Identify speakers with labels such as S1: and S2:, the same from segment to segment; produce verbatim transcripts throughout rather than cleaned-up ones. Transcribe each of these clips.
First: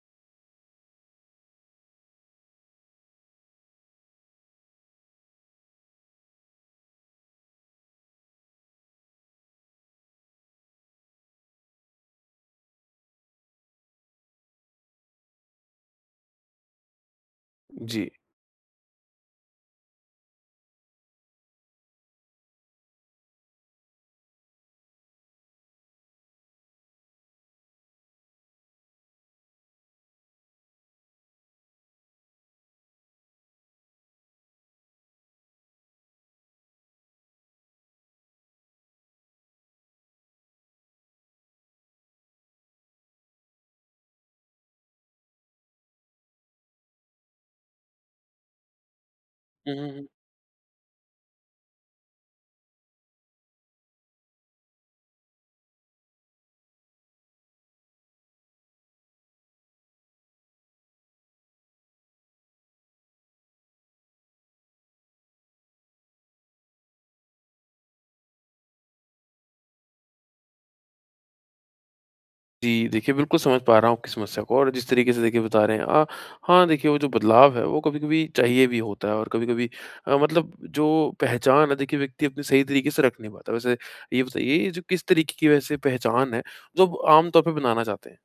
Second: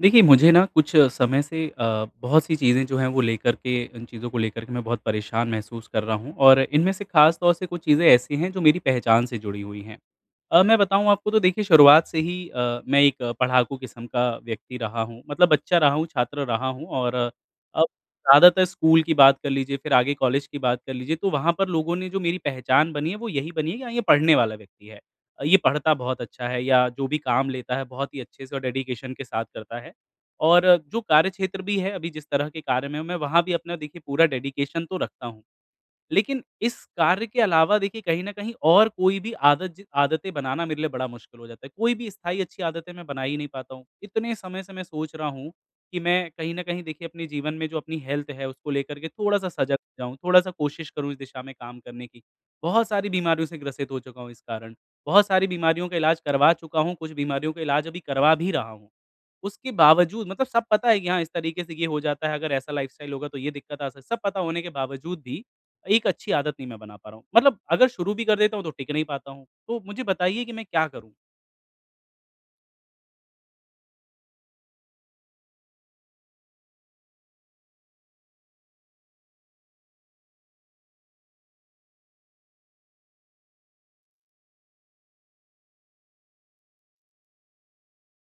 S1: देखिए, मुझे ना कुछ समय से अ, बहुत सी चीज़ें जो हैं वो लेकर के इन चीज़ों को लेकर के मैं बहुत परेशान महसूस कर रहा हूँ और इनमें से ख़ास तौर से कुछ चीज़ें ऐसी हैं जो मेरी पहचान से जुड़ी हुई हैं। अ, मैं बताऊँ आपको तो देखिए, शुरुआत से ही अ, मैं एक अ, पढ़ाकू किस्म का व्यक्ति रहा हूँ, मतलब बच्चा रहा हूँ, छात्र रहा हूँ और अ, अब
S2: जी।
S1: ज़्यादातर स्कूल की बात कर लीजिए, फिर आगे कॉलेज की बात कर लीजिए, तो वहाँ पर लोगों ने जो मेरी पहचान बनी है, वो यही बनी है कि हाँ, ये पढ़ने वाला व्यक्ति है। अ, ये पढ़ता बहुत अच्छा है, या जो भी काम लेता है बहुत ही अच्छे से और डेडिकेशन के साथ करता है। और जो कार्यक्षेत्र भी है, अभी जिस तरह के कार्य में हूँ मैं, वहाँ भी अपना देखिए पूरा डेडिकेशन तो रखता हूँ। लेकिन इस कार्य के अलावा देखिए, कहीं न कहीं और कोई भी आदत ज आदतें बनाना मेरे लिए बड़ा मुश्किल हो जाता है। कोई भी स्थायी अच्छी आदतें मैं बना ही नहीं पाता हूँ। इतने समय से मैं सोच रहा हूँ कि मैं कहीं न कहीं देखिए अपने जीवन में जो अपनी हेल्थ है, उसको लेकर के थोड़ा-सा सजग
S2: हुँ, हुँ,
S1: हो
S2: हुँ।
S1: जाऊँ, थोड़ा-सा कोशिश करूँ इस दिशा में काम करने की। बहुत सारी बीमारियों से ग्रसित हो चुका हूँ इस कारण। बहुत सारी बीमारियों का इलाज करवा चुका हूँ, कुछ बीमारियों का इलाज अभी करवा भी रहा हूँ। उसके बावजूद मतलब सब पता है कि हाँ, इस तरीके से ये हो जाता है, अगर ऐसा लाइफ़स्टाइल होगा तो ये दिक्कत आ सक सब पता होने के बावजूद भी एक अच्छी आदत नहीं मैं बना पा रहा हूँ। मतलब अगर शुरू भी कर देता हूँ तो टिक नहीं पाता हूँ। तो मुझे बताइए कि मैं क्या करूँ?
S2: जी, देखिए बिल्कुल समझ पा रहा हूँ आपकी समस्या को और जिस तरीके से देखिए बता रहे हैं। अ, हाँ, देखिए वो जो बदलाव है वो कभी-कभी चाहिए भी होता है और कभी-कभी अ, मतलब जो पहचान है देखिए व्यक्ति अपनी सही तरीके से रख नहीं पाता। वैसे ये बताइए ये जो किस तरीके की वैसे पहचान है जो आप आम तौर पे बनाना चाहते हैं?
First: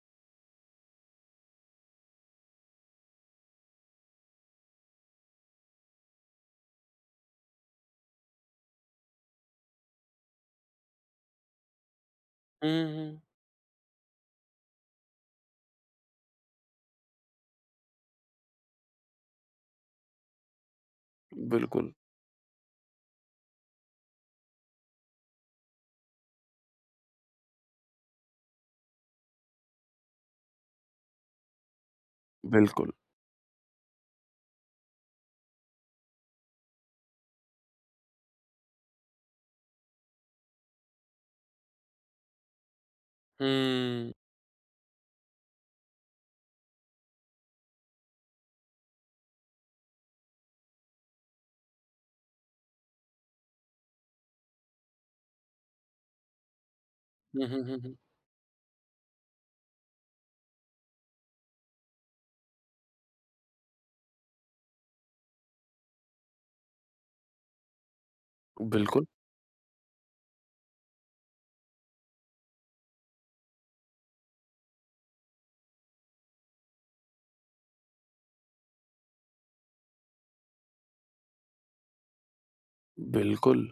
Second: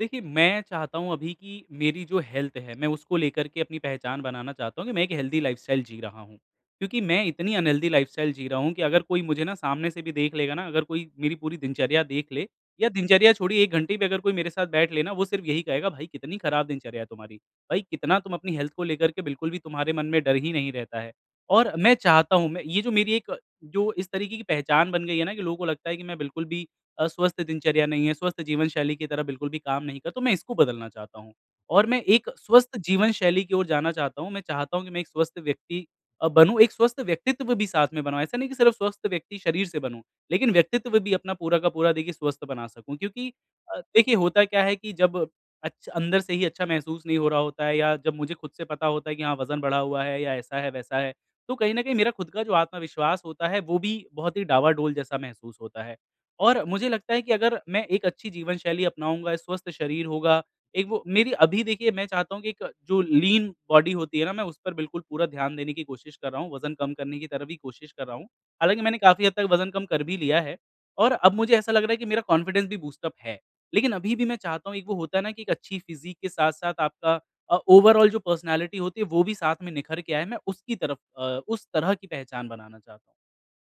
S1: देखिए, मैं चाहता हूँ अभी कि मेरी जो हेल्थ है, मैं उसको लेकर के अपनी पहचान बनाना चाहता हूँ कि मैं एक हेल्दी लाइफ़स्टाइल जी रहा हूँ। क्योंकि मैं इतनी अनहेल्दी लाइफ़स्टाइल जी रहा हूँ कि अगर कोई मुझे ना सामने से भी देख लेगा ना, अगर कोई मेरी पूरी दिनचर्या देख ले,
S2: हुँ,
S1: या
S2: हुँ।
S1: दिनचर्या छोड़िए, एक घंटे भी अगर कोई मेरे साथ बैठ ले ना, वो सिर्फ़ यही कहेगा, "भाई, कितनी ख़राब दिनचर्या है तुम्हारी। भाई, कितना तुम अपनी हेल्थ को लेकर के बिल्कुल भी तुम्हारे मन में डर ही नहीं रहता है।" और
S2: बिल्कुल,
S1: मैं चाहता हूँ, मैं ये जो मेरी एक जो इस तरीके की पहचान बन गई है ना, कि लोगों को लगता है कि मैं बिल्कुल भी अ, स्वस्थ दिनचर्या नहीं है, स्वस्थ जीवन शैली की तरह बिल्कुल भी काम नहीं करता, तो मैं इसको बदलना चाहता हूँ। और मैं एक स्वस्थ
S2: बिल्कुल।
S1: जीवन शैली की ओर जाना चाहता हूँ, मैं चाहता हूँ कि मैं एक स्वस्थ व्यक्ति अ, बनूँ, एक स्वस्थ व्यक्तित्व भी साथ में बनाऊँ। ऐसा नहीं कि सिर्फ़ स्वस्थ व्यक्ति शरीर से बनूँ, लेकिन व्यक्तित्व भी अपना पूरा का पूरा देखिए स्वस्थ बना सकूँ। क्योंकि अ,
S2: हुँ।
S1: देखिए, होता क्या है कि जब अच्छ अंदर से ही अच्छा महसूस नहीं हो रहा होता है, या जब मुझे खुद से पता होता है कि हाँ, वज़न बढ़ा हुआ है या ऐसा है, वैसा है, तो कहीं न कहीं मेरा खुद का जो आत्मविश्वास होता है, वो भी बहुत ही डावाडोल जैसा महसूस होता है। और मुझे लगता है कि
S2: हुँ,
S1: अगर
S2: हुँ, हुँ,
S1: मैं
S2: हुँ।
S1: एक अच्छी जीवन शैली अपनाऊँगा, स्वस्थ शरीर होगा, एक वो मेरी अभी देखिए, मैं चाहता हूँ कि एक जो लीन बॉडी होती है ना, मैं उस पर बिल्कुल पूरा ध्यान देने की कोशिश कर रहा हूँ, वज़न कम करने की तरफ ही कोशिश कर रहा हूँ। हालाँकि मैंने
S2: बिल्कुल,
S1: काफ़ी हद तक वज़न कम कर भी लिया है और अब मुझे ऐसा लग रहा है कि मेरा कॉन्फिडेंस भी बूस्ट अप है। लेकिन अभी भी मैं चाहता हूँ, एक वो होता है ना कि एक अच्छी फ़िज़ीक के साथ-साथ आपका अ, ओवरऑल जो पर्सनैलिटी होती है, वो भी साथ में निखर के आए, मैं उसकी तरफ, अ, उस तरह की पहचान बनाना चाहता हूँ।
S2: बिल्कुल।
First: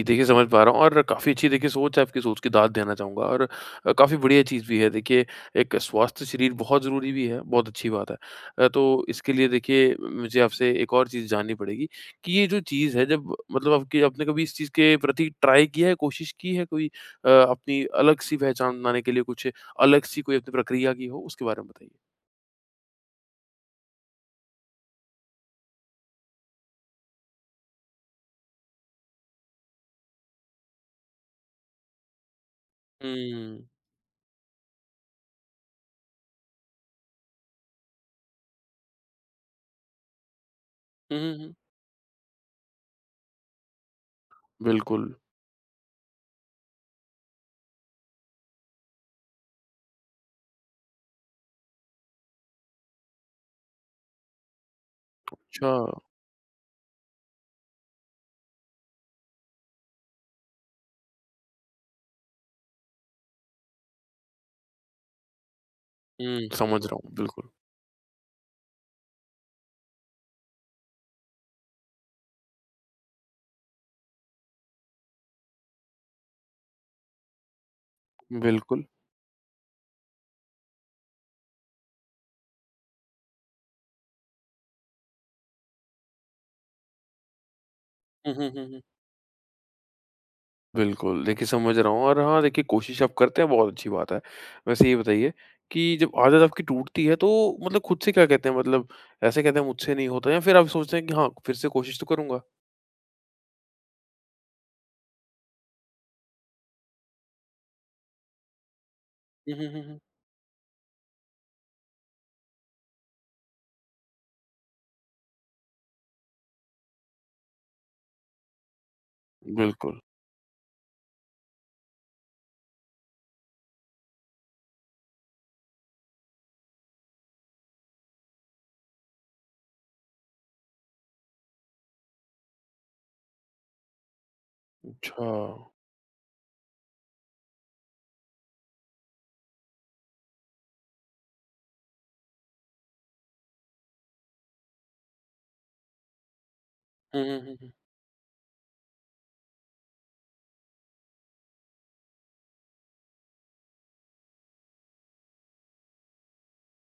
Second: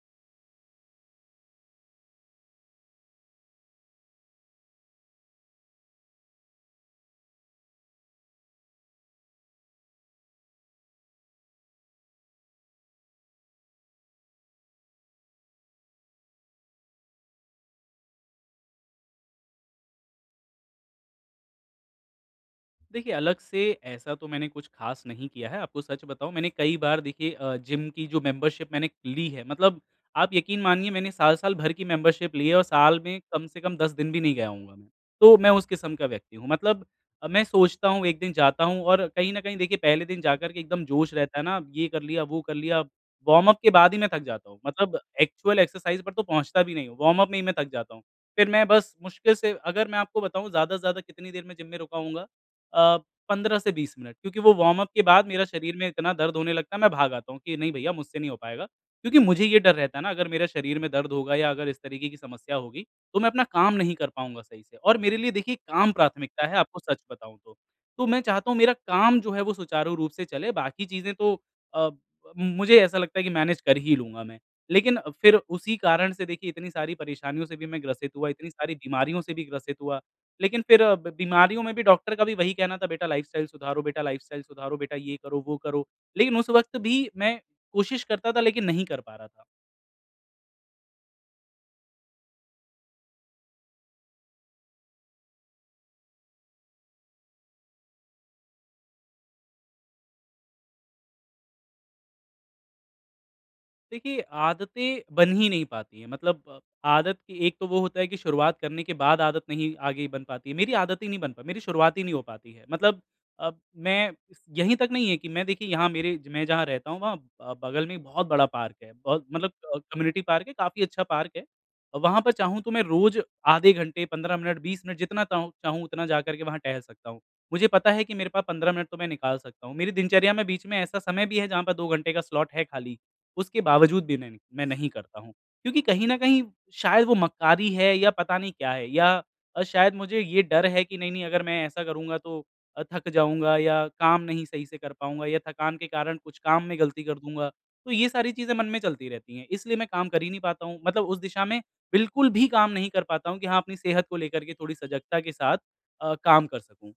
S2: जी, देखिए, समझ पा रहा हूँ और काफ़ी अच्छी देखिए सोच है आपकी, सोच की दाद देना चाहूँगा और अ, काफ़ी बढ़िया चीज़ भी है। देखिए, एक स्वस्थ शरीर बहुत ज़रूरी भी है, बहुत अच्छी बात है। अ, तो इसके लिए देखिए मुझे आपसे एक और चीज़ जाननी पड़ेगी कि ये जो चीज़ है जब मतलब आपकी आपने कभी इस चीज़ के प्रति ट्राई किया है, कोशिश की है कोई अ, अपनी अलग-सी पहचान बनाने के लिए कुछ अलग-सी कोई अपनी प्रक्रिया की हो? उसके बारे में बताइए।
S1: देखिए, अलग से ऐसा तो मैंने कुछ ख़ास नहीं किया है। आपको सच बताऊँ, मैंने कई बार देखिए अ, जिम की जो मेंबरशिप मैंने ली है, मतलब आप यकीन मानिए, मैंने साल-साल भर की मेंबरशिप ली है और साल में कम से
S2: हुँ।
S1: कम दस दिन भी नहीं गया होऊँगा मैं। तो मैं उस किस्म का व्यक्ति हूँ। मतलब अ, मैं सोचता हूँ एक दिन जाता हूँ और कहीं न कहीं देखिए पहले दिन जाकर के एकदम जोश
S2: हुँ, हुँ,
S1: रहता है
S2: हुँ।
S1: ना, ये कर लिया, वो कर लिया। वार्म अप के बाद ही मैं थक जाता हूँ। मतलब
S2: बिल्कुल।
S1: एक्चुअल एक्सरसाइज़ पर तो पहुँचता भी नहीं हूँ। वार्म अप में ही मैं थक जाता हूँ। फिर मैं बस मुश्किल से, अगर मैं आपको बताऊँ, ज़्यादा से ज़्यादा कितनी देर मैं जिम में रुका होऊँगा? अ, पंद्रह से बीस मिनट, क्योंकि वो वार्म अप के बाद मेरा
S2: अच्छा।
S1: शरीर में इतना दर्द होने लगता है, मैं भाग आता हूँ कि नहीं भैया, मुझसे नहीं हो पाएगा। क्योंकि मुझे ये डर रहता है ना, अगर मेरे शरीर में दर्द होगा या अगर इस तरीके की समस्या होगी, तो मैं अपना काम नहीं कर पाऊँगा सही से, और मेरे लिए देखिए काम प्राथमिकता
S2: हुँ,
S1: है, आपको
S2: समझ रहा
S1: सच
S2: हूँ,
S1: बताऊँ
S2: बिल्कुल।
S1: तो। तो मैं चाहता हूँ मेरा काम जो है वो सुचारू रूप से चले, बाकी चीज़ें तो अ, मुझे ऐसा लगता है कि मैनेज कर ही लूँगा मैं। लेकिन फिर उसी कारण से देखिए, इतनी सारी परेशानियों से भी मैं ग्रसित हुआ, इतनी सारी
S2: बिल्कुल।
S1: बीमारियों से भी ग्रसित हुआ। लेकिन फिर अ, ब बीमारियों में भी डॉक्टर का भी वही कहना था, "बेटा, लाइफ़स्टाइल सुधारो, बेटा, लाइफ़स्टाइल सुधारो, बेटा, ये करो, वो करो।" लेकिन उस वक़्त भी मैं कोशिश करता
S2: हुँ,
S1: था,
S2: हुँ,
S1: लेकिन
S2: हुँ, हुँ।
S1: नहीं कर पा रहा था।
S2: बिल्कुल, देखिए समझ रहा हूँ और हाँ, देखिए कोशिश आप करते हैं, बहुत अच्छी बात है। वैसे ये बताइए कि जब आदत आपकी टूटती है तो मतलब खुद से क्या कहते हैं? मतलब ऐसे कहते हैं मुझसे नहीं होता, या फिर आप सोचते हैं कि हाँ, फिर से कोशिश तो करूँगा?
S1: देखिए, आदतें बन ही नहीं पाती हैं। मतलब अ, आदत की, एक तो वो होता है कि शुरुआत करने के बाद आदत
S2: हुँ, हुँ,
S1: नहीं
S2: हुँ, हुँ।
S1: आगे बन पाती है। मेरी आदत ही नहीं बन पा मेरी शुरुआत ही नहीं हो पाती है। मतलब अब मैं इस- यहीं तक नहीं है कि मैं देखिए, यहाँ मेरे मैं जहाँ रहता हूँ, वहाँ अ, बगल में एक बहुत बड़ा पार्क है। बहुत मतलब अ,
S2: बिल्कुल,
S1: कम्युनिटी पार्क है, काफ़ी अच्छा पार्क है। वहाँ पर चाहूँ तो मैं रोज़ आधे घंटे, पंद्रह मिनट, बीस मिनट, जितना ताहूँ चाहूँ उतना जा कर के वहाँ टहल सकता हूँ। मुझे पता है कि मेरे पास पंद्रह मिनट तो मैं निकाल सकता हूँ। मेरी दिनचर्या में बीच में ऐसा समय भी है जहाँ पर दो घंटे का स्लॉट है खाली। उसके बावजूद भी नहीं, मैं नहीं करता
S2: अच्छा।
S1: हूँ। क्योंकि कहीं न कहीं शायद वो मक्कारी है, या पता नहीं क्या है, या अ, शायद मुझे ये डर है कि नहीं-नहीं, अगर मैं ऐसा करूँगा तो अ, थक जाऊँगा या काम नहीं सही से कर पाऊँगा या थकान के कारण कुछ काम में गलती कर
S2: हुँ,
S1: दूँगा।
S2: हुँ, हुँ।
S1: तो ये सारी चीज़ें मन में चलती रहती हैं, इसलिए मैं काम कर ही नहीं पाता हूँ। मतलब उस दिशा में बिल्कुल भी काम नहीं कर पाता हूँ कि हाँ, अपनी सेहत को लेकर के थोड़ी सजगता के साथ अ, काम कर सकूँ।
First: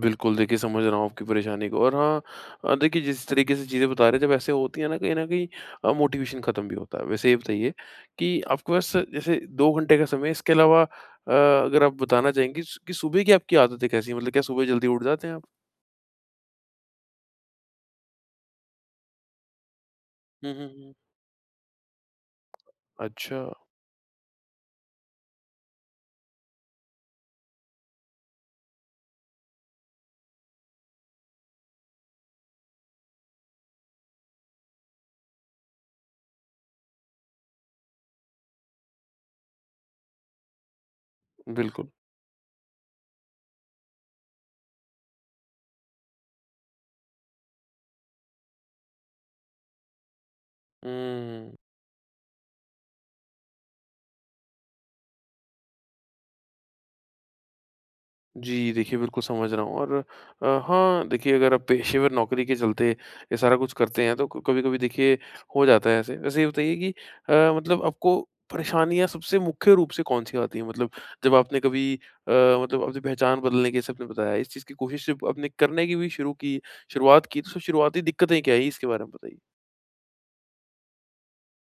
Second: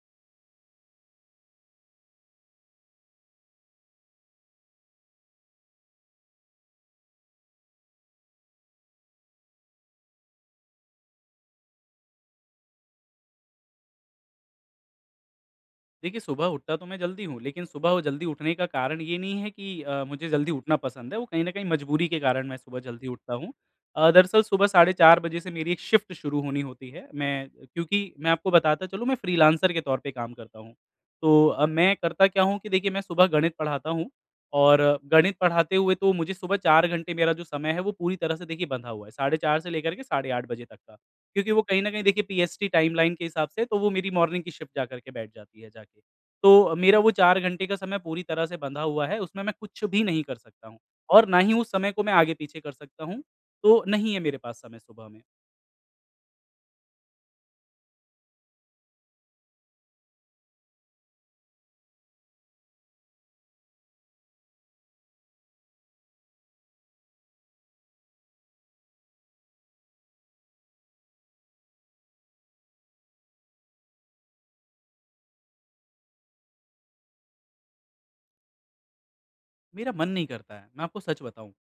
S2: बिल्कुल, देखिए समझ रहा हूँ आपकी परेशानी को। और हाँ, अ, देखिए जिस तरीके से चीज़ें बता रहे हैं जब ऐसे होती हैं ना, कहीं न कहीं अ, मोटिवेशन ख़त्म भी होता है। वैसे ये बताइए कि आपके पास जैसे दो घंटे का समय है, इसके अलावा अ, अगर आप बताना चाहेंगे स कि सुबह की आपकी आदतें कैसी हैं? मतलब क्या सुबह जल्दी उठ जाते हैं आप?
S1: देखिए, सुबह उठता तो मैं जल्दी हूँ, लेकिन सुबह वो जल्दी उठने का कारण ये नहीं है कि अ, मुझे जल्दी
S2: हुँ, हुँ,
S1: उठना
S2: हुँ।
S1: पसंद है, वो कहीं न कहीं मजबूरी के कारण मैं सुबह जल्दी उठता
S2: अच्छा,
S1: हूँ। अ, दरअसल सुबह साढ़े चार बजे से मेरी एक शिफ्ट शुरू होनी होती है। मैं, क्योंकि मैं आपको बताता चलूँ, मैं फ्रीलांसर के तौर पे काम करता हूँ। तो अब मैं करता क्या हूँ कि देखिए, मैं सुबह गणित पढ़ाता हूँ और अ, गणित पढ़ाते हुए तो मुझे सुबह चार घंटे, मेरा जो समय है वो पूरी तरह से देखिए बंधा हुआ है, साढ़े चार से लेकर के साढ़े आठ बजे तक का। क्योंकि वो कहीं
S2: बिल्कुल।
S1: न कहीं देखिए पीएसटी टाइमलाइन के हिसाब से तो वो मेरी मॉर्निंग की शिफ्ट जाकर के बैठ जाती है जाके। तो मेरा वो चार घंटे का समय पूरी तरह से बँधा हुआ है, उसमें मैं कुछ भी नहीं कर सकता हूँ और ना ही
S2: हुँ।
S1: उस समय को मैं आगे-पीछे कर सकता हूँ। तो नहीं है मेरे पास समय सुबह में।
S2: जी, देखिए बिल्कुल समझ रहा हूँ। और अ, हाँ, देखिए अगर आप पेशेवर नौकरी के चलते ये सारा कुछ करते हैं तो क कभी-कभी देखिए हो जाता है ऐसे। वैसे ये बताइए कि अ, मतलब आपको परेशानियाँ सबसे मुख्य रूप से कौन-सी आती हैं? मतलब जब आपने कभी अ, मतलब अपनी पहचान बदलने की, जैसे आपने बताया, इस चीज़ की कोशिश जब आपने करने की भी शुरू की शुरुआत की, तो सब शुरुआती दिक्कतें क्या आई इसके बारे में बताइए?
S1: मेरा मन नहीं करता है, मैं आपको सच बताऊँ।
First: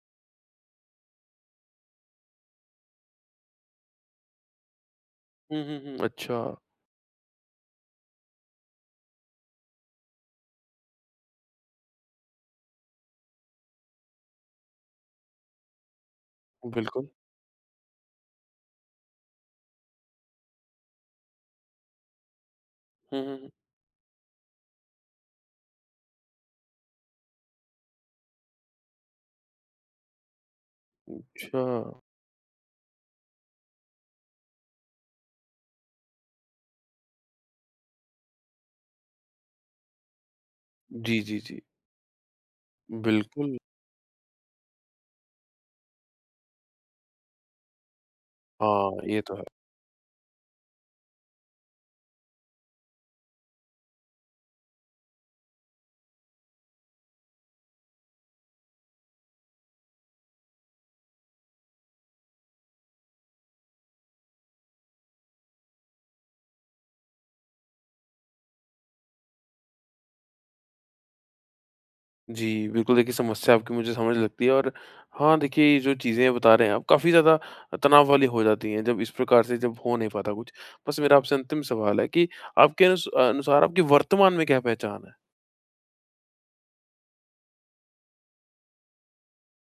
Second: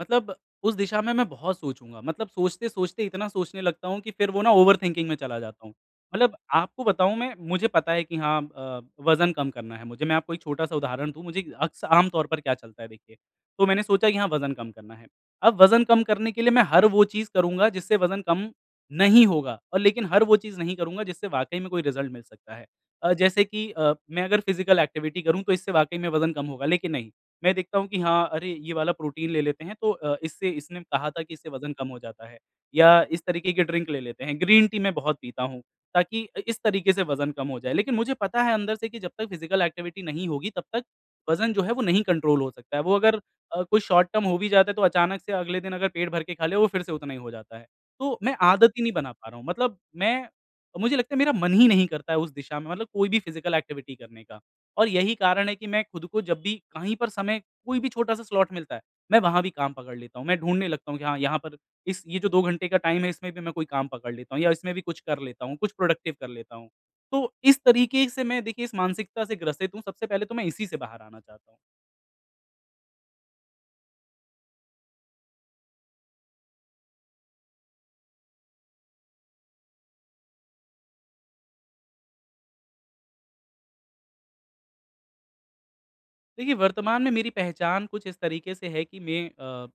S1: मतलब उस दिशा में मैं बहुत सोचूँगा, मतलब सोचते-सोचते इतना सोचने लगता हूँ कि फिर वो ना ओवरथिंकिंग में चला
S2: हुँ,
S1: जाता हूँ।
S2: हुँ, हुँ,
S1: मतलब
S2: अच्छा।
S1: आपको बताऊँ, मैं मुझे पता है कि हाँ, अ, वज़न कम करना है मुझे। मैं आपको एक छोटा-सा उदाहरण दूँ, मुझे अक्सर आम तौर पर क्या चलता है देखिए, तो मैंने सोचा कि हाँ, वज़न कम करना है। अब वज़न कम करने के लिए मैं हर वो
S2: बिल्कुल।
S1: चीज़ करूँगा जिससे वज़न कम नहीं होगा, और लेकिन हर वो चीज़ नहीं करूँगा जिससे वाक़ई में कोई रिज़ल्ट मिल सकता है। अ,
S2: हुँ,
S1: जैसे
S2: हुँ,
S1: कि अ, मैं अगर फ़िज़िकल एक्टिविटी करूँ तो इससे वाक़ई में वज़न कम होगा, लेकिन नहीं। मैं देखता हूँ कि हाँ, अरे! ये वाला प्रोटीन ले लेते हैं तो अ, इससे, इसने कहा
S2: हुँ।
S1: था कि इससे
S2: अच्छा।
S1: वज़न कम हो जाता है, या इस तरीके की ड्रिंक ले लेते हैं। ग्रीन टी मैं बहुत पीता हूँ ताकि अ, इस तरीके से वज़न कम हो जाए। लेकिन मुझे पता है अंदर से कि जब तक फिज़िकल एक्टिविटी नहीं होगी तब तक
S2: जी, जी,
S1: वज़न
S2: जी।
S1: जो है वो नहीं कंट्रोल हो सकता है। वो अगर
S2: बिल्कुल।
S1: अ, कोई शॉर्ट टर्म हो भी जाता है तो अचानक से अगले दिन अगर पेट भर के खा लिया, वो फिर से उतना ही हो जाता है। तो मैं आदत ही
S2: हाँ,
S1: नहीं बना
S2: ये
S1: पा
S2: तो
S1: रहा
S2: है।
S1: हूँ। मतलब मैं मुझे लगता है मेरा मन ही नहीं करता है उस दिशा में, मतलब कोई भी फिज़िकल एक्टिविटी करने का। और यही कारण है कि मैं खुद को जब भी कहीं पर समय, कोई भी छोटा-सा स्लॉट मिलता है, मैं वहाँ भी काम पकड़ लेता हूँ। मैं ढूँढने लगता हूँ कि हाँ, यहाँ पर इस ये जो दो घंटे का टाइम है इसमें भी मैं कोई काम पकड़ लेता हूँ, या इसमें भी कुछ कर लेता हूँ, कुछ प्रोडक्टिव कर लेता हूँ। तो इस तरीके से मैं देखिए इस मानसिकता से ग्रसित हूँ, सबसे पहले तो मैं इसी से बाहर आना चाहता हूँ।
S2: जी, बिल्कुल देखिए समस्या आपकी मुझे समझ लगती है। और हाँ, देखिए ये जो चीज़ें बता रहे हैं आप, काफ़ी ज़्यादा तनाव वाली हो जाती हैं जब इस प्रकार से जब हो नहीं पाता कुछ। बस मेरा आपसे अंतिम सवाल है कि आपके अनुस अनुसार आपकी वर्तमान में क्या पहचान है?
S1: देखिए, वर्तमान में मेरी पहचान कुछ इस तरीके से है कि मैं अ,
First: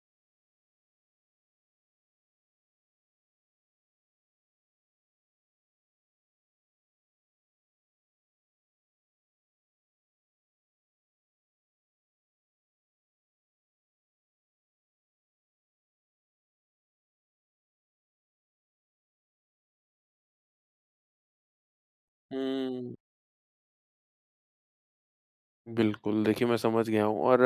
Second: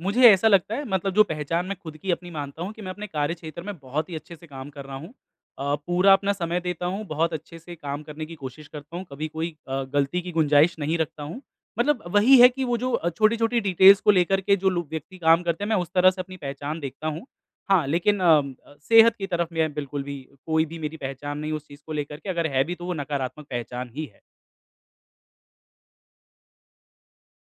S1: मुझे ऐसा लगता है, मतलब जो पहचान मैं खुद की अपनी मानता हूँ कि मैं अपने कार्य क्षेत्र में बहुत ही अच्छे से काम कर रहा हूँ। अ, पूरा अपना समय देता हूँ, बहुत अच्छे से काम करने की कोशिश करता हूँ, कभी कोई अ, गलती की गुंजाइश नहीं रखता हूँ। मतलब वही है कि वो जो अ, छोटी-छोटी डिटेल्स को लेकर के जो लोग, व्यक्ति काम करते हैं, मैं उस तरह से अपनी पहचान देखता हूँ। हाँ, लेकिन अम, अ, सेहत की तरफ मैं बिल्कुल भी कोई भी मेरी पहचान नहीं, उस चीज़ को लेकर के अगर है भी तो
S2: हुँ।
S1: वो नकारात्मक पहचान ही है।
S2: बिल्कुल, देखिए मैं समझ गया हूँ। और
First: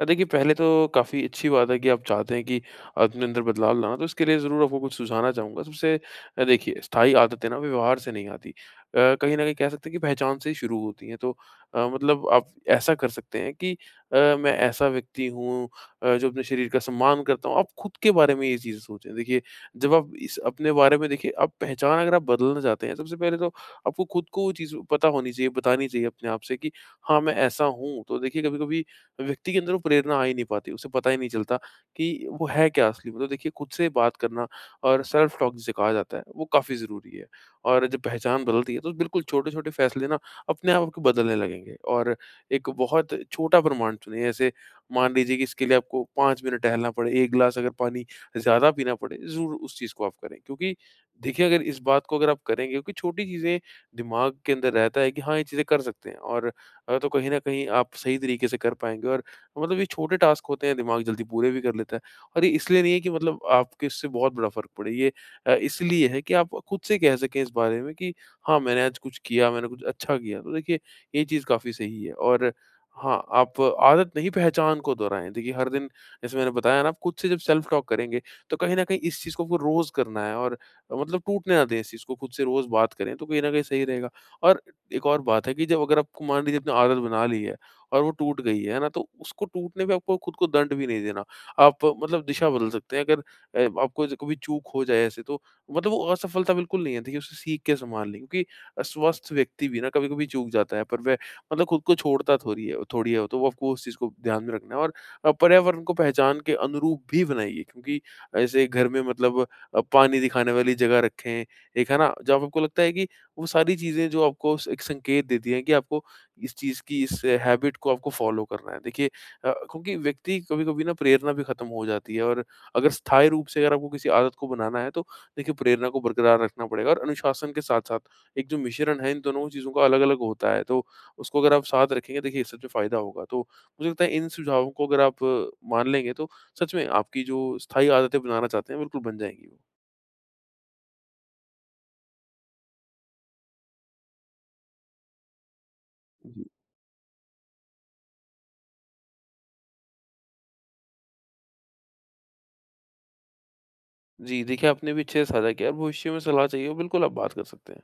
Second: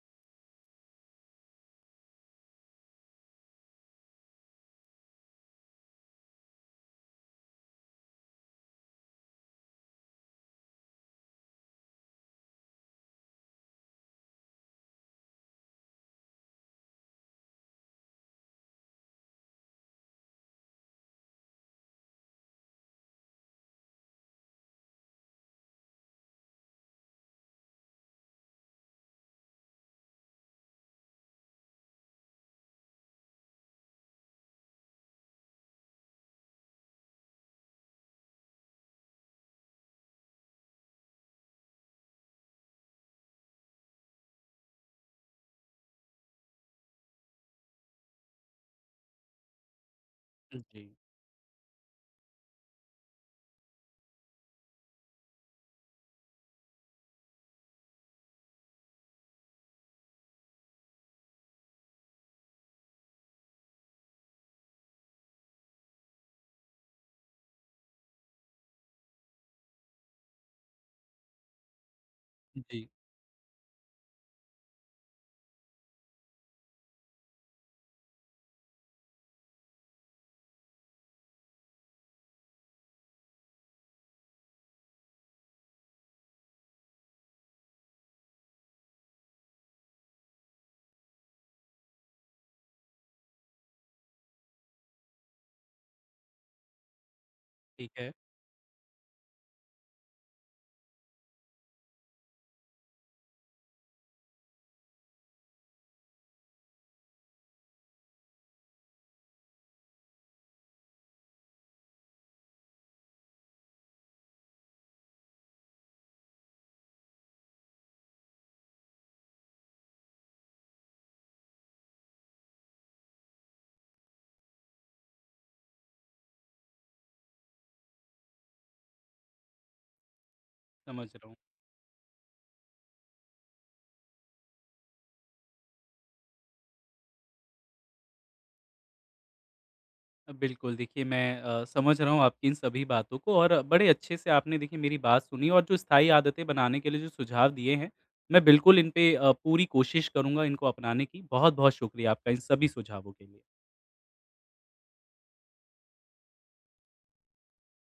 S2: अ, देखिए पहले तो काफ़ी अच्छी बात है कि आप चाहते हैं कि अपने अंदर बदलाव लाना, तो इसके लिए ज़रूर आपको कुछ सुझाना चाहूँगा। सबसे अ, देखिए स्थायी आदतें ना व्यवहार से नहीं आती। अ, कहीं न कहीं कह सकते हैं कि पहचान से ही शुरू होती हैं। तो अ, मतलब आप ऐसा कर सकते हैं कि अ, मैं ऐसा व्यक्ति हूँ अ, जो अपने शरीर का सम्मान करता हूँ। आप खुद के बारे में ये चीज़ें सोचें। देखिए, जब आप इस अपने बारे में देखिए आप पहचान अगर आप बदलना चाहते हैं, सबसे पहले तो आपको खुद को वो चीज़ पता होनी चाहिए, बतानी चाहिए अपने आप से कि हाँ, मैं ऐसा हूँ। तो देखिए कभी-कभी व्यक्ति के अंदर वो प्रेरणा आ ही नहीं पाती, उसे पता ही नहीं चलता कि वो है क्या असली में। तो देखिए खुद से बात करना और सेल्फ टॉक जिसे कहा जाता है, वो काफ़ी ज़रूरी है। और जब पहचान बदलती है तो बिल्कुल छोटे-छोटे फैसले ना अपने आप आपके बदलने लगेंगे। और एक बहुत छोटा प्रमाण चुनिए। जैसे मान लीजिए कि इसके लिए आपको पाँच मिनट टहलना पड़े, एक गिलास अगर पानी ज़्यादा पीना पड़े, ज़रूर उस चीज़ को आप करें। क्योंकि
S1: जी।
S2: देखिए अगर इस बात को अगर आप करेंगे, क्योंकि छोटी चीज़ें दिमाग के अंदर रहता है कि हाँ, ये चीज़ें कर सकते हैं, और अ, तो कहीं न कहीं आप सही तरीके से कर पाएँगे। और मतलब ये छोटे टास्क होते हैं, दिमाग जल्दी पूरे भी कर लेता है। और ये इसलिए नहीं है कि मतलब आपके इससे बहुत बड़ा फ़र्क पड़े। ये अ, इसलिए है कि आप खुद से कह सकें इस बारे में कि हाँ, मैंने आज कुछ किया, मैंने कुछ अच्छा किया। तो देखिए, ये चीज़ काफ़ी सही है। और
S1: जी,
S2: हाँ, आप आदत नहीं, पहचान को दोहराएँ। देखिए, हर दिन जैसे मैंने बताया ना, आप खुद से जब सेल्फ टॉक करेंगे, तो कहीं न कहीं इस चीज़ को आपको रोज़ करना है। और मतलब टूटने ना दें इस चीज़ को, खुद से रोज़ बात करें, तो कहीं न कहीं सही रहेगा। और एक और बात है कि जब अगर आपको मान लीजिए आपने आदत बना ली है और वो टूट गई है, है ना? तो उसको टूटने पे आपको खुद को दंड भी नहीं देना। आप मतलब दिशा बदल सकते हैं अगर अ, आपको ज कभी चूक हो जाए ऐसे, तो मतलब वो असफलता बिल्कुल नहीं है। देखिए उसे सीख के
S1: ठीक
S2: संभाल
S1: है।
S2: लें, क्योंकि स्वस्थ व्यक्ति भी ना कभी-कभी चूक जाता है, पर वह मतलब खुद को छोड़ता थोड़ी है थोड़ी है। तो वो आपको उस चीज़ को ध्यान में रखना है। और अ, पर्यावरण को पहचान के अनुरूप भी बनाइए, क्योंकि ऐसे घर में मतलब अ, पानी दिखाने वाली जगह रखें। एक है ना, जब आपको लगता है कि वो सारी चीज़ें जो आपको स एक संकेत देती हैं कि आपको इस चीज़ की इस हैबिट को आपको फ़ॉलो करना है। देखिए अ, क्योंकि व्यक्ति कभी-कभी ना प्रेरणा भी ख़त्म हो जाती है। और अगर स्थायी रूप से अगर आपको किसी आदत को बनाना है, तो देखिए प्रेरणा को बरकरार रखना पड़ेगा, और अनुशासन के साथ-साथ एक जो मिश्रण है इन दोनों चीज़ों का अलग-अलग होता है, तो
S1: समझ रहा हूँ।
S2: उसको अगर आप साथ रखेंगे देखिए सच में फ़ायदा होगा। तो मुझे लगता है इन सुझावों को अगर आप अ, मान लेंगे तो सच में आपकी जो स्थायी आदतें बनाना चाहते हैं बिल्कुल बन जाएँगी वो।
S1: अ, बिल्कुल देखिए, मैं अ, समझ रहा हूँ आपकी इन सभी बातों को, और बड़े अच्छे से आपने देखिए मेरी बात सुनी और जो स्थायी आदतें बनाने के लिए जो सुझाव दिए हैं, मैं बिल्कुल इन पे अ, पूरी कोशिश करूँगा इनको अपनाने की। बहुत-बहुत शुक्रिया आपका इन सभी सुझावों के लिए।
S2: जी, देखिए आपने भी अच्छे से साझा किया, और भविष्य में सलाह चाहिए हो, बिल्कुल आप बात कर सकते हैं।